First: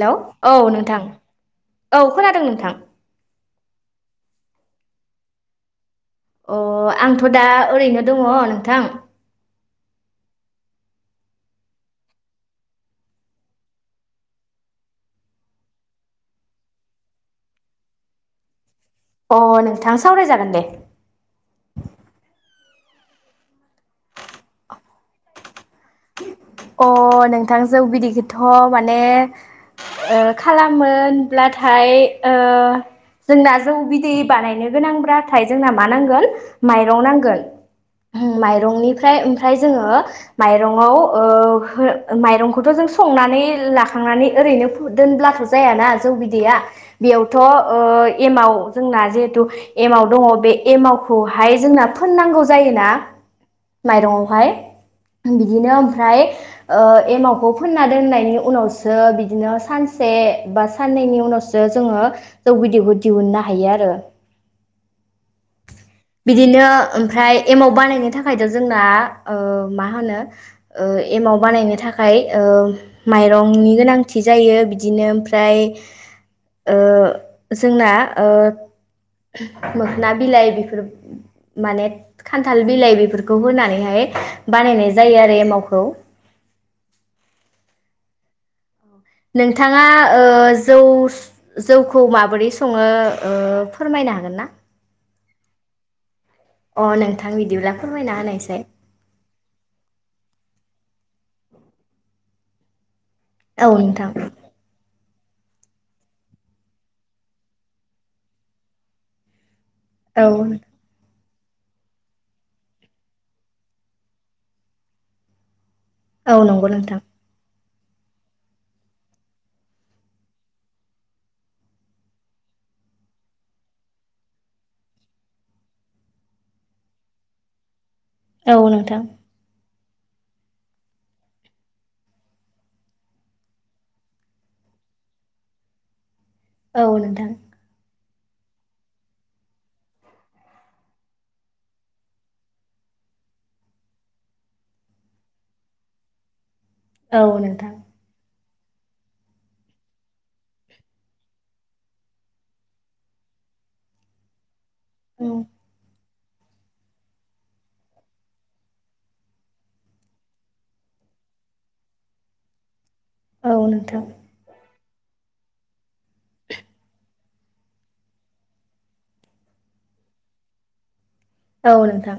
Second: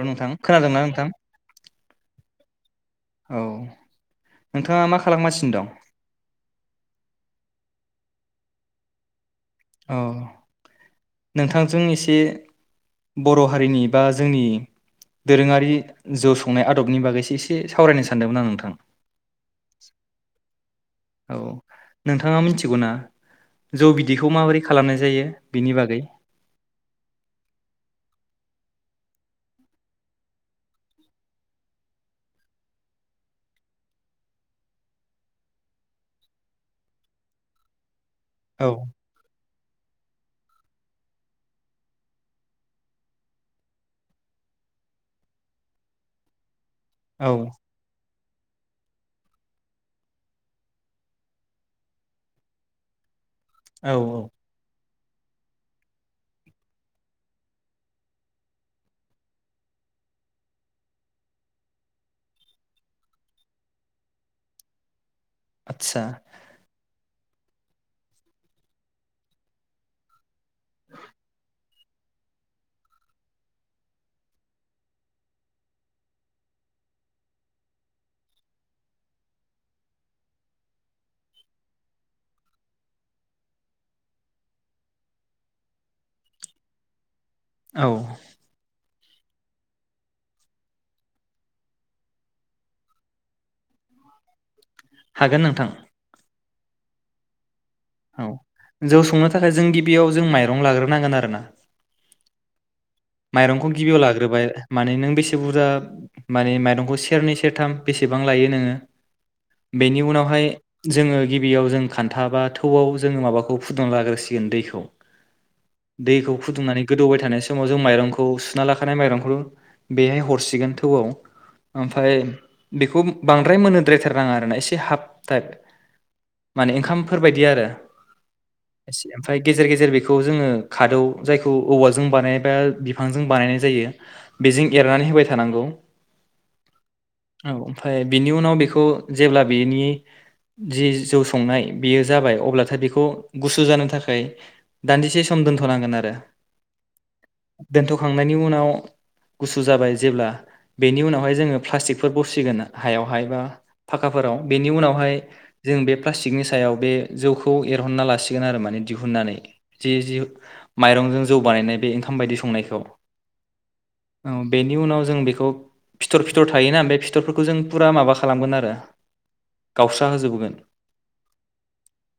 हेल' औ नोंथां औ खोनादों नों थां औ नोंथाङा मा खालामगासिनो दं? अ आंथ' दा ओरैनो दङ नोंथां औ नोंथांजों एसे बर' हारिनि बा जोंनि दोरोङारि जौ संनाय आदबनि बागैसो एसे सावरायनो सानदोंमोन आं नोंथां अ नोंथां सावरायजागोन दे औ नोंथाङा मिथिगौ ना जौ बिदैखौ माबोरै खालामनाय जायो बिनि बागै अ नोंथां जौ बिदैखौथ' माने ओ खालामोनब्लाथाय ओ जोंना जौ बिदै बानायनो गोनांब्लाथाय जोंना मा नांगोन माइरं नांगोन औ माइरंनिफ्राय ओमफ्राय जोङो माइरङाव ओ माइरंखौथ' जों संनानै लाखांनानै ओरैनो दोनब्लाथ' जायाना जौ बिदैया औ बेयावथ' ओ एमाव जोंना जिहेथु एमाव दङ बे एमाव खौहाय जोंना फोननांगौ जायोना औ औ माइरंआवहाय बिदिनो ओमफ्राय ओ एमावखौ फोनना दोननायनि उनावसो बिदिनो सानसे बा साननैनि उनावसो जोङो जौ बिदखौ दिहुननो हायो आरो आदसा बिदिनो ओमफ्राय एमाव बानायनो थाखायथ' जोंना ओ मा होनो ओ एमाव बानायनो थाखाय ओ माइरंनि गोनांथि जायो बिदिनो ओमफ्राय ओ जोंना ओ मोखोना बिलाइ बेफोर माने खान्थाल बिलाइ बेफोरखौ होनानैहाय बानायनाय जायो आरो एमावखौ। औ नोंथाङा ओ जौ जौखौ माबोरै सङो फोरमायनो हागोन ना? हागोन नोंथां अ नोंथां बिदिब्ला फोरमायना औ होनायसाय जौ संनो थाखाय जों गिबियाव जों माइरं लाग्रोनांगोन आरो ना औ माइरंखौ गिबियाव नोंथां लाग्रोबाय माने नों बेसे बुरजा मानिे माइरंखौ सेरनै सेरथाम बेसेबां लायो नोङो बेनि औ उनावहाय जोङो गिबियाव जों खान्था बा थौआव जोङो माबाखौ फुदुंना लाग्रोसिगोन दैखौ दैखौ औ नंगौ फुदुंनानै नोंथां गोदौबाय थानाय समाव जों माइरंखौ सुना लाखानाय माइरंखौ बेहाय हरसिगोन थौआव ओमफफ्राय बेखौ बांद्राय मोनोद्रायथारनााङा आरोना एसे हाफ टाइप माने ओंखामफोरबायायदि आरो औ नोंथां ओमफ्राय गेजेर गेजेर बे बेखौ जो खादौ जायखौ औवा जों बानाय बा बिफांजों बानायनाय जायो बेजों एरनानै होबाय थानांगौ औ नोंथां औ ओमफ्राय बिनि उनाव बेखौ जेब्ला बिनि जि जौ संनाय बेयो जाबाय अब्लाथाय बेखौ गुसु जानो थाखाय दान्दिसे सम दोनथ'नांगोन आरो औ नोंथां दोनथ'खांनायनि उन उनाव गुसु जाबाय जेब्ला बेनि उनावहाय जोङो प्लास्टिकफोर बसिगोन हायावहाय बा फाखाफोराव बेनि उनावहाय औ जों बे प्लासटिकनि सायाव बे जौखौ एरनना लासिगोन आरो माने दिहुननानै जे‌ जे‌ माइरंजों जौ बानायनाय बे ओंखाम ओंखाम बायदि संनायखौ औ नोंथां औ बेनि उनाव जों बेखौ फिथर फिथर थायोना बे फि थरफोरखौ जों फुरा माबा खालामगोन आरो गावस्रा होजोबबोगोन औनोथां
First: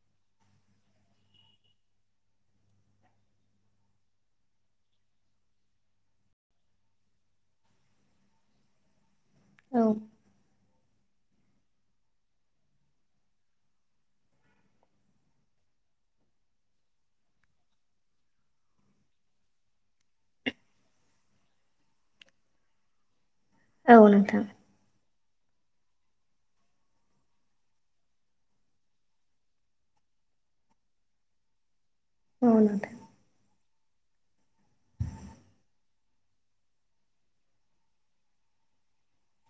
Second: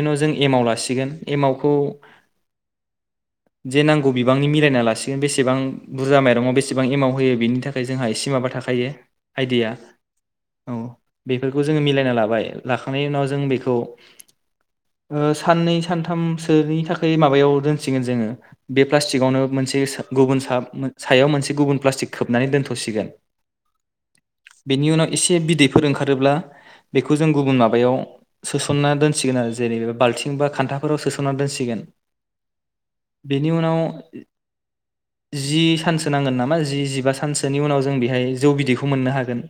उनाव जों एमाव लासिगोन एमावखौ जि नांगौ बिबांनि मिलायना लासिगोन बेसेबां बुरजा माइरङाव बेसेबां एमाव होयो बेनि थाखाय जोंहा एसे माबा थाखायो आइडिया औ औ बेफोरखौ जोङो मिलायना लाबाय लाखांनायनि उनाव जों बेखौ ओ साननै सानथामसोनि थाखाय माबायाव दोनसिगोन जोङो बे प्लास्टिकआवनो मोनसे गुबुन सा सायाव मोनसे गुबुन प्लास्टिक खोबनानै दोनथ'सिगोन। औ नोंथां बेनि उनाव एसे बिदैफोर ओंखारोब्ला बेखौ जों गुबुन माबायाव सोसनना दोनसिगोन आरो जेरै बाल्थिं बा खानथाफोराव सोसनना दोनसिगोन। [unintelligible] बेनि उनाव जि सानसो नांगोन नामा जि जिबा सानसोनि उनाव जों बेहाय जौ बिदैखौ मोननो हागोन।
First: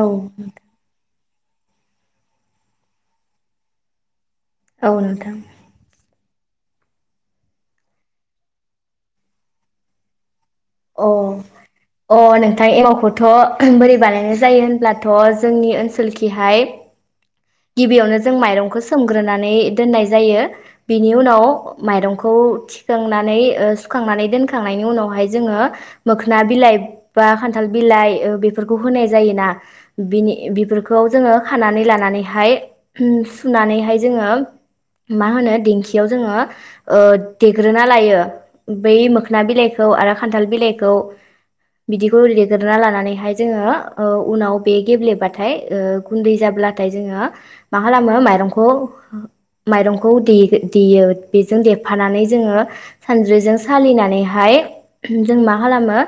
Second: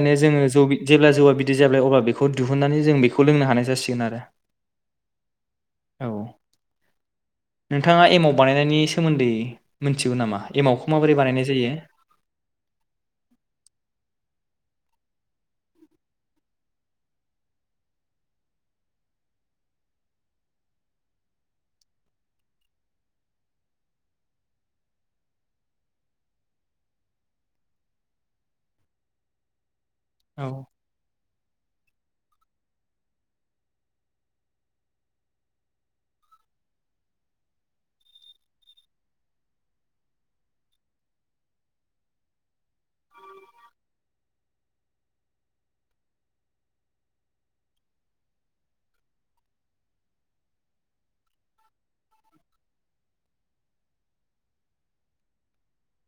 औ जोङो जौ बि जेब्ला [unintelligible] जौवा बिदि जाबाय अब्ला बेखौ दिहुननानै जों बेखौ लोंनो हानाय जासिगोन आरो औ नोंथां औ नोंथाङा एमाव बानायनायनि सोमोनदै मिथिगौ नामा? एमावखौ अ माबोरै बानायनाय जायो अ नोंथां एमावखौथ' बोरै बानायनाय जायो होनब्लाथ' जोंनि ओनसोलखिहाय गिबियावनो जों माइरंखौ सोमग्रोनानै दोननाय जायो बेनि उनाव माइरंखौ थिखांनानै ओ सुखांनानै दोनखांनायनि उनावहाय जोङो मोखोना बिलाइ बा खान्थाल बिलाइ बेफोरखौ होनाय जायोना बिनि औ बेफोरखौ जोङो खानानै लानानै हाय उम सुनानैहाय जोङो मा होनो दिंखियाव जोङो ओ देग्रोना लायो बै मोखना बिलाइखौ आरो खानथाल बिलाइखौ बिदिखौ देग्रोना लानानैहाय जोङो ओ उनाव बे गेब्लेबाथाय गुन्दै जाब्लाथाय जोङो मा खालामो माइरंखौ माइरंखौ दे देयो बेजों देफानानै जोङो सानज्रिजों सालिनानैहाय जों मा खालामो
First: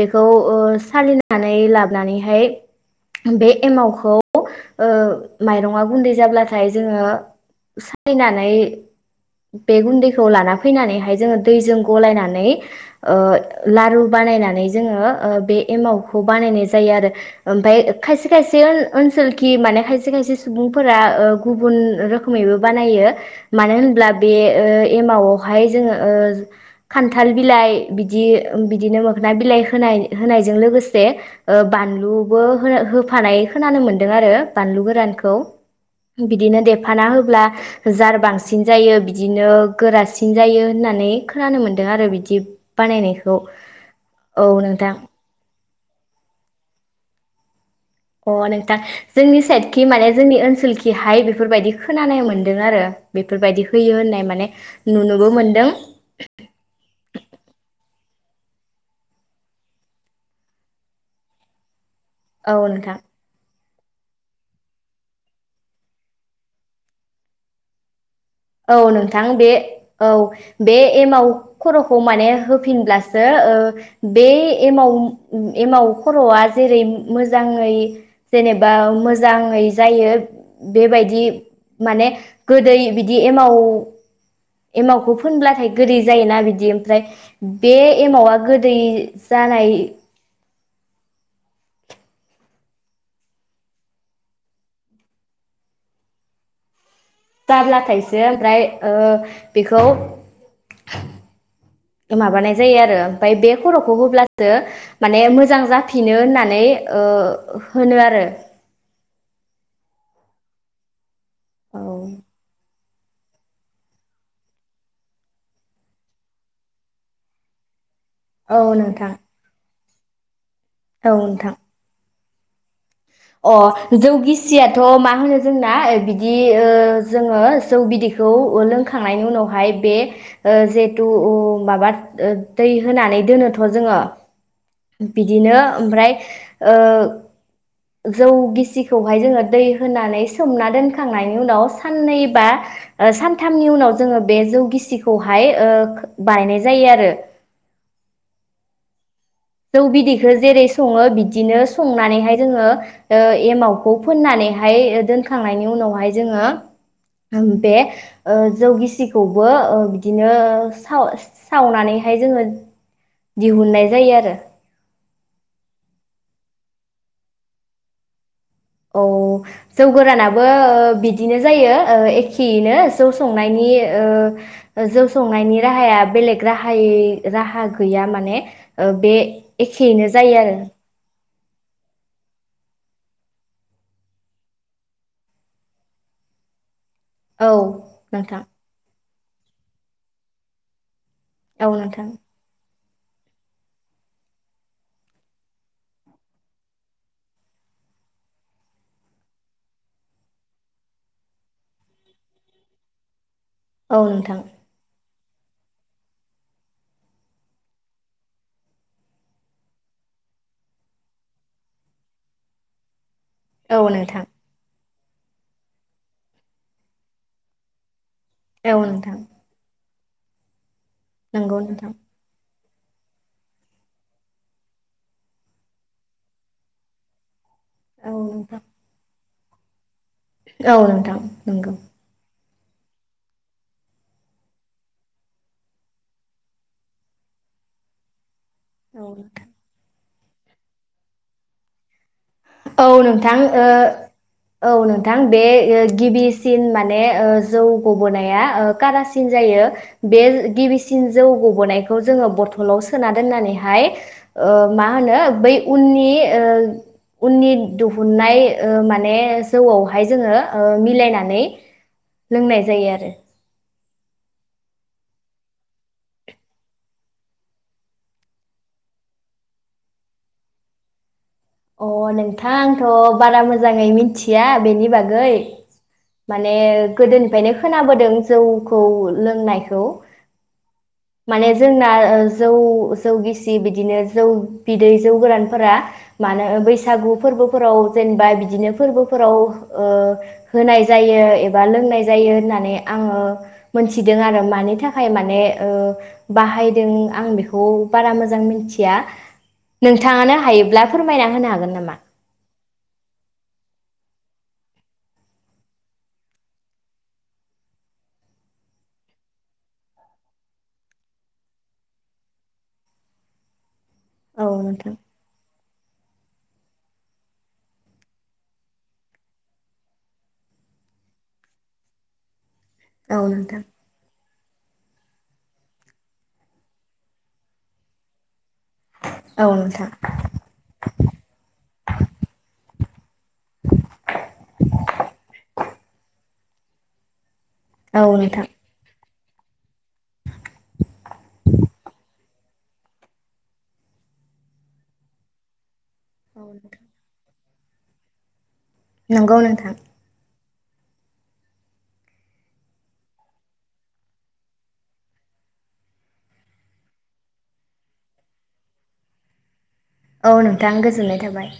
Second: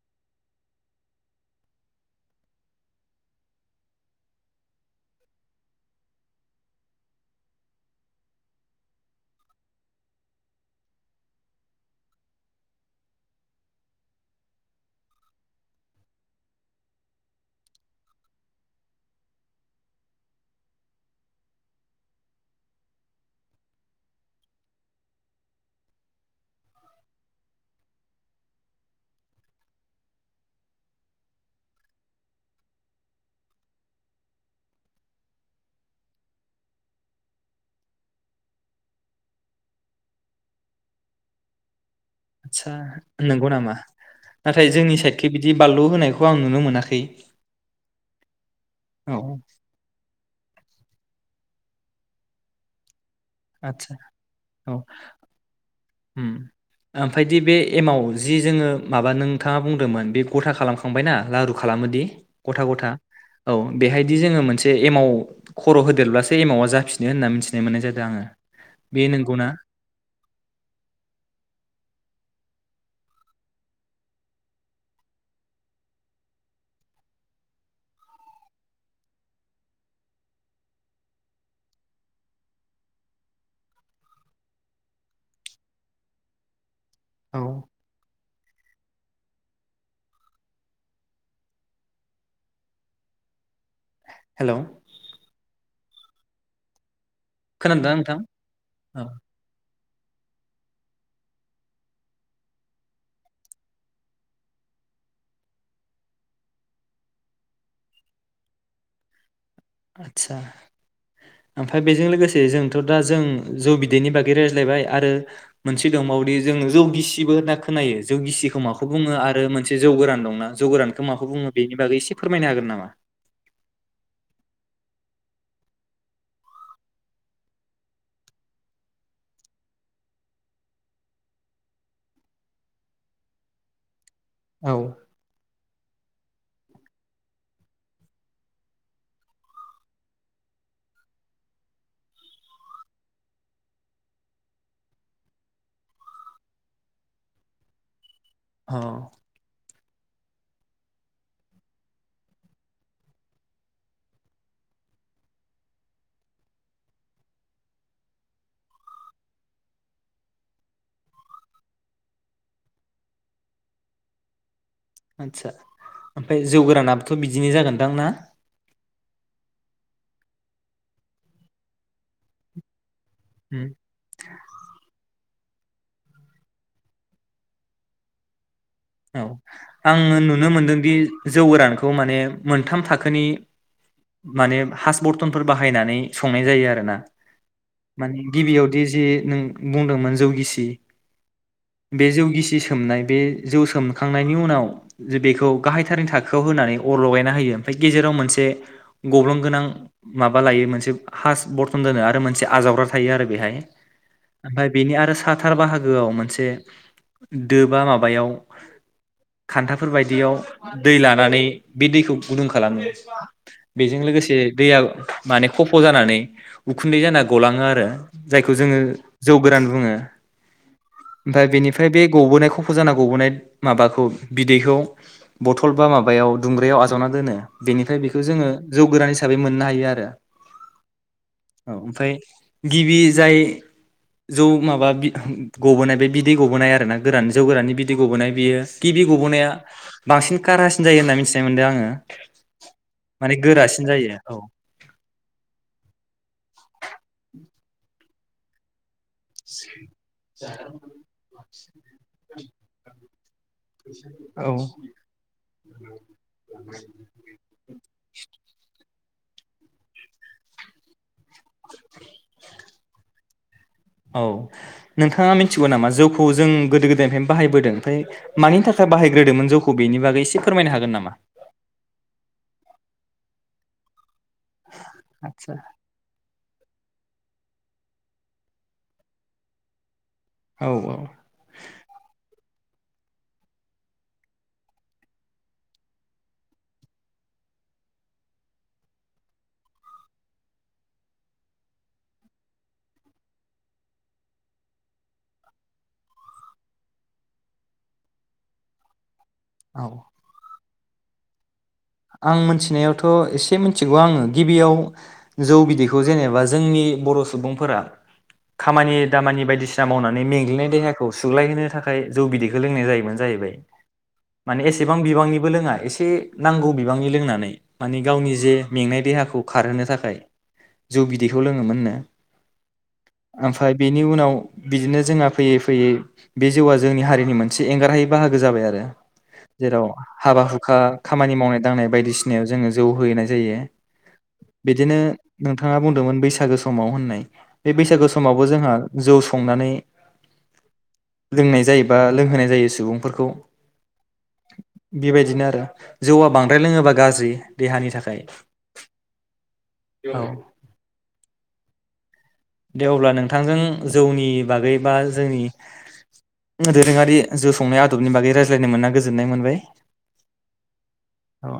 बेखौ ओ सालिनानै लाबोनानैहाय बे एमावखौ ओ माइरङा गुन्दै जाब्लाथाय जोङो सायनानै बे गुन्दैखौ लाना फैनानैहाय जोङो दैजों गलायनानै ओ लारु बानायनानै जोङो ओ बे एमावखौ बानायनाय जायो आरो ओमफ्राय खायसे खायसे ओनसोलखि माने खायसे खायसे सुबुंफोरा ओ गुबुन रोखोमैबो बानायो मानो होनब्ला बे ओ एमावआवहाय जोङो ओ खानथाल बिलाइ बिदि बिदिनो मोखोना बिलाइ होनाय होनायजों लोगोसे बानलुबो होफानाय खोनानो मोनदों आरो बानलु गोरानखौ बिदिनो देफाना होब्ला जार बांसिन जायो बिदिनो गोरासिन जायो होननानै खोनानो मोन दों आरो बिदि आदसा बानायनायखौ नंगौ नामा औ नाथाय नोंथां जोंनि साइडखै बिदि बानलु होनायखौ आं नुनो मोनाखै अ नोंथां औ जोंनि साइदखि माने जोंनि ओनसोलखि हाय बेफोरबायदि खोनानो मोनदों आरो बेफोरबायदि आदसा होयो होननाय माने औ नुनोबो मोनदों। उम ओमफायदि बे एमाव जि जोङो माबा नोंथाङा बुंदोंमोन बे गथा खालामखांबाय ना लारु खालामोदि औ गथा गथा नोंथां औ बेहायदि जोङो मोनसे एमाव खर' होदेरब्लासो एमावा जाफिनो होनना मिथिनाय मोननाय जादों आङो औ नोंथां बे औ बे एमाव खर'खौ माने होफिनब्लासो ओ बे एमाव एमाव खर'आ जेरै मोजाङै जेनेबा मोजाङै जायो बेबायदि माने गोदै बिदि एामाव एमावखौ फोनब्लाथाय गोदै जायोना बिदि औ [unintelligible] बे एमावा गो दै जानाय हेल' नोंथां जाब्लाथायसो ओमफ्राय औ ओ बेखौ हेलौ [inaudible] माबानाय जायो आरो ओमफ्राय बे खर'खौ होब्लासो माने मोजां जाफिनो होननानै ओ होनो आरो आतसा ओमफ्राय औ बेजों लोगोसे जों थ' दा जों जौ बिदैनि बागै रायज्लायबाय आरो मोनसे दंबावदि जों जौ गिसिबो होनना खोनायो जौ गिसिखौ औ माखौ नोंथां बुङो आरो एसे जौ गोरान दंना? जौ गोरानखौ औ माखौ नोंथां बुंङो बेनि बागै एसे फोरमायनो हागोन नामा? अ जौ गिसियाथ' मा होनो जोंना बिदि ओ जोंङो जौ बिदैखौ लोंखांनायनि उनावहाय बे जेहेथु माबा दै होनानै दोनोथ' जोंङो औ बिदिनो ओमफ्राय ओ जौ गिसिखौहाय जोंङो दै होनानै सोमना दोनखांनायनि उनाव साननै बा सानथामनि उनाव जोंङो बे जौ गिसिखौहाय ओ बायनाय जायो आरो हो जौ बिदैखौ जेरै संङो बिदिनो संनानैहाय जोंङो ओ एमावखौ फोननानैहाय दोनखांनायनि उनावहाय जोंङो बे जौ गिसिखौबो बिदिनो साव सावनानैहाय जोंङो दिहुननाय जायो आरो आदसा ओमफ्राय जौ गोरानाबोथ' बिदिनो जागोनदां ना औ जौ गोरानाबो ओ बिदिनो जायो ओ एखेयैनो जौ उम संनायनि ओ जौ संनायनि राहाया बेलेग राहायै राहा गैया माने ओ बे औ एखेयैनो आंङो जायो नुनो आरो मोनदोंदि जौ गोरानखौ माने मोनथाम थाखोनि माने हास बरथनफोर बाहायनानै संनाय जायो आरो ना औ माने नोंथां गिबियावदि जे नों बुंदोंमोन जौगिसि औ बे नोंथां जौ गिसि सि सोमनाय दो जौ सोमखांनायनि उनाव जुदि बेखौ गाहायथारनि थाखोआव होनानै अर लगायना होयो ओमफ्राय गेजेराव मोनसे गब्लं गोनां माबा लायो मोनसे हास बरथन दोनो आरो मोनसे आजावग्रा थायो आरो बेहाय औ नोंथां ओमफ्राय बिनि आरो सा हाथार बाहागोआव मोनसे दोबा माबायाव खान्थाफोर बायदियाव दै लानानै बे दैखौ गुदुं खालामो औ बेजों नोंथां लोगोसे दैया माने खफ' जानानै उखुन्दै जाना गलांङो आरो जायखौ जोंङो औ नोंथां जौ गोरान बुङो। ओमफ्राय नंगौ बेनिफ्राय नोंथां बे गबोनायखौ खफ फुजाना गबोनाय माबाखौ बिदैखौ बथल बा माबायाव दुंग्रियाव आजावना दोनो बेनिफ्राय औ बेखौ जोंङो नोंथां जौ गोरान हिसा हिसाबै मोननो हायो आरो औ नोंथां नंगौ। औ ओमफ्राय गिबि जाय जौ माबा गबोनाय बे बिदै गबोनाय आरो ना गोरान जौ गोराननि बिदै गबोनाय बियो औ गिबि नोंथां गबोनाया बांसिन कारासिन जायो होनना मिथिनाय मोनदों आङो। औ माने नोंथां ओ गोरासिन जायो औ नोंथां बे ओ गिबिसिन माने ओ जौ गबोनाया ओ कारास सिन जायो बे गिबिसिन जौ गबोनायखौ जोङो बथलाव सोना दोननानैहाय औ ओ मा होनो बै उननि ओ नि दुहुननाय ओ माने जौआवहाय जोङो ओ मिलायनानै लोंनाय जायो आरो। औ नोंथाङा मिथिगौ नामा जौखौ जों गोदो गोदायनिफ्रायनो बाहायबोदों ओमफ्राय मानि थाखाय बाहायग्रोदोंमोन जौखौ बेनि बागै एसे फोरमायनो हागोन नामा? अ नोंथां आंथ' बारा मोजाङै मिथि थिया बेनि बागै माने गोदोनिफ्रायनो खोनाबोदों जौखौ लोंनायखौ औ माने जोंना ओ जौ जौ गिसि बिदिनो जौ बिदै जौ गोरानफोरा मानो बैसागु फोरबोफोराव जेनेबा बिदिनो फोरबोफोराव ओ होनाय जायो एबा लोंनाय जायो होननानै आङो मोनथिदों आरो मानि थाखाय माने ओ बाहायदों आं बेखौ बारा मोजां मिथिया। नोंथाङानो हायोब्ला फोरमायना होनो हागोन नामा? आं मोनथिनायावथ' एसे मिथिगौ आङो गिबियाव जौ बिदैखौ जेनेबा जोंनि बर' सुबुंफोरा खामानि दामानि बायदिसिना मावनानै मेंग्लिनाय देहाखौ सुग्लायहोनो थाखाय जौ बिदैखौ लोंनाय जायोमोन जाहैबाय। औ माने नोंथां एसेबां बिबांनिबो लोङा। एसे नांगौ बि बांनि लोंनानै माने गावनि जे मेंनाय देहाखौ खारहोनो थाखाय जौ बिदैखौ लोङोमोननो। औ नोंथां ओमफाय बेनि उनाव बिदिनो जोंहा फैयै फैयै बे जौआ जोंनि हारिनि मोनसे एंगारहायै बाहागो जाबाय आ रो औ जेराव नोंथां हाबा हुखा खामानि मावनाय नाय बायदिसिनायाव जोङो जौ हैनाय जायो बिदिनो नोंथाङा बुंदोंमोन बैसागो समाव होननाय बे औ बैसागो समावबो नोंथां जोंहा जौ संनानै लोंनाय जायो बा लोंहोनाय जायो सुबुंफोरखौ बिबायदिनो आरो जौवा द्राय लोङोबा गाज्रि। देहानि थाखाय। नंगौ नोंथां। औ दे अब्ला नोंथांजों जौनि बागै बा जोंनि दोरोङारि जौ संनाय आदबनि बागै रायज्लायनो मोनना गोजोननाय मोनबाय। औ नोंथां गोजोननाय थाबाय।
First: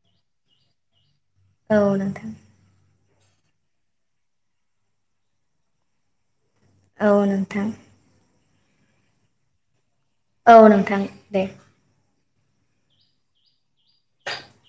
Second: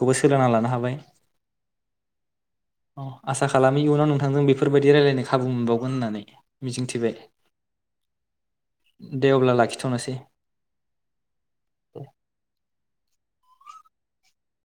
खौबो सोलोंना लानो हाबाय। औ नोंथां। अ आसा खालामो इयुनाव नोंथांजों बेफो फोरबायदि रायलायनो खाबु मोनबावगोन होननानै। मिजिंथिबाय औ नोंथां दे अब्ला लाखिथ'नोसै औ नोंथां दे [inaudible]